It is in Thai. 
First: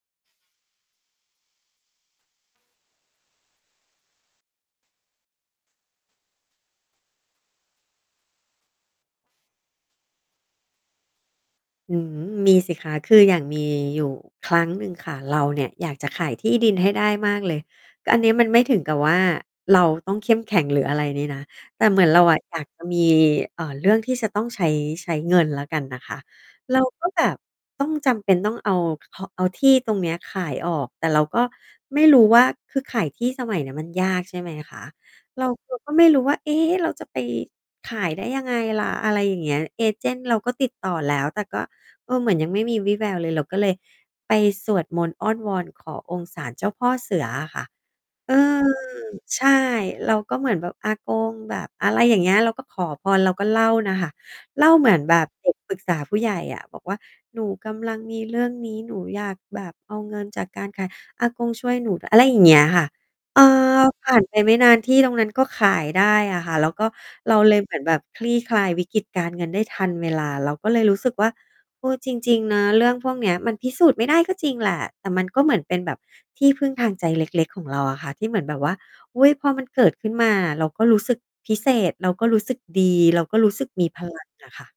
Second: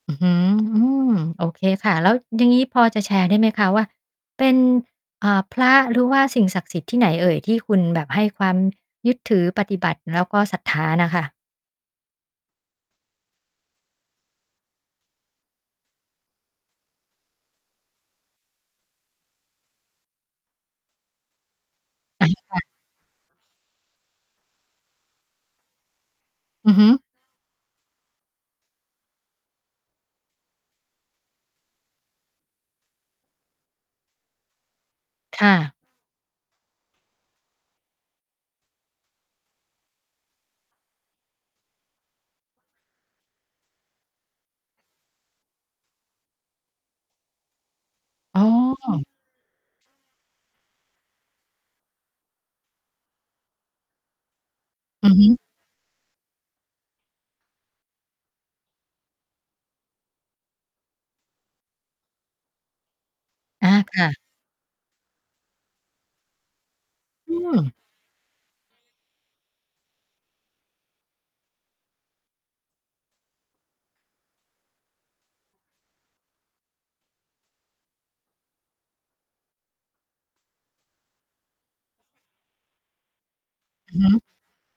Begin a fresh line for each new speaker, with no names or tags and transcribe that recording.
อือฮึ โอเคค่ะ แล้วอย่างงี้พอจะแชร์ได้ไหมคะว่า เป็น อ่า พระหรือว่าสิ่งศักดิ์สิทธิ์ที่ไหนเอ่ย ที่คุณแบบให้ความยึดถือปฏิบัติแล้วก็ศรัทธาน่ะค่ะ?
อืม มีสิคะ คืออย่างมีอยู่ครั้งหนึ่งค่ะ เราเนี่ยอยากจะขายที่ดินให้ได้มากเลย แต่อันนี้มันไม่ถึงกับว่า เราต้องเข้มแข็งหรืออะไรนี้นะ แต่เหมือนเรา
อา
อะ
ค
อย
่
า
ะ
ก จะ มี อ่า เรื่องที่จะต้อง ใช้ ใช้เงินแล้วกันนะคะ
อื
เ
อ
รา
ฮึ
ก็แบบต้องจำเป็นต้อง เอา เอาที่ตรงนี้ขายออก แต่เราก็ไม่รู้ว่าคือขายที่สมัยนี้มันยาก ใช่ไหมคะ
ค
เรา
่
ค
ะ
ือ ก็ไม่รู้ว่า เอ๊ เราจะไปขายได้ยังไงล่ะ อะไรอย่างเงี้ย เอเจนต์เราก็ติดต่อแล้ว แต่ก็ เออ เหมือนยังไม่มีวี่แววเลย เราก็เลยไปสวดมนต์อ้อนวอนขอองค์ศาลเจ้าพ่อเสืออะค่ะ เอ
อ๋
อ
อ
ใช่ เราก็เหมือนแบบอากงแบบ อะไรอย่างเงี้ย เราก็ขอพร เราก็เล่าน่ะค่ะ เล่าเหมือน
อื
แ
อ
บ
ฮ
บ
ึ
เด็กปรึกษาผู้ใหญ่อะ บอกว่า "หนูกำลังมีเรื่องนี้ หนูอยากแบบเอาเงินจากการขาย อากงช่วยหนู ได้" อะไรอย่างเงี้ยค่ะ เอ
อา
อ
ค
ผ
่ะ
่านไปไม่นานที่ตรงนั้นก็ขายได้อะค่ะ แล้วก็
อ
เร
ื
าเล
ม
ยเหมือนแบบคลี่คลายวิกฤตการเงินได้ทันเวลา เราก็เลยรู้สึกว่า เออ จริง ๆ นะ เรื่องพวกเนี้ยมันพิสูจน์ไม่ได้ก็จริงแหละ แต่มันก็เหมือนเป็นแบบที่พึ่งทางใจเล็ก ๆ ของเราอะค่ะ ที่เหมือนแบบว่า อุ๊ย พอมันเกิดขึ้นมา เราก็รู้สึกพิเศษ เราก็รู้สึกดี เราก็รู้สึกมี
อื
พ
อฮ
ลั
ึ
ง อะค่ะ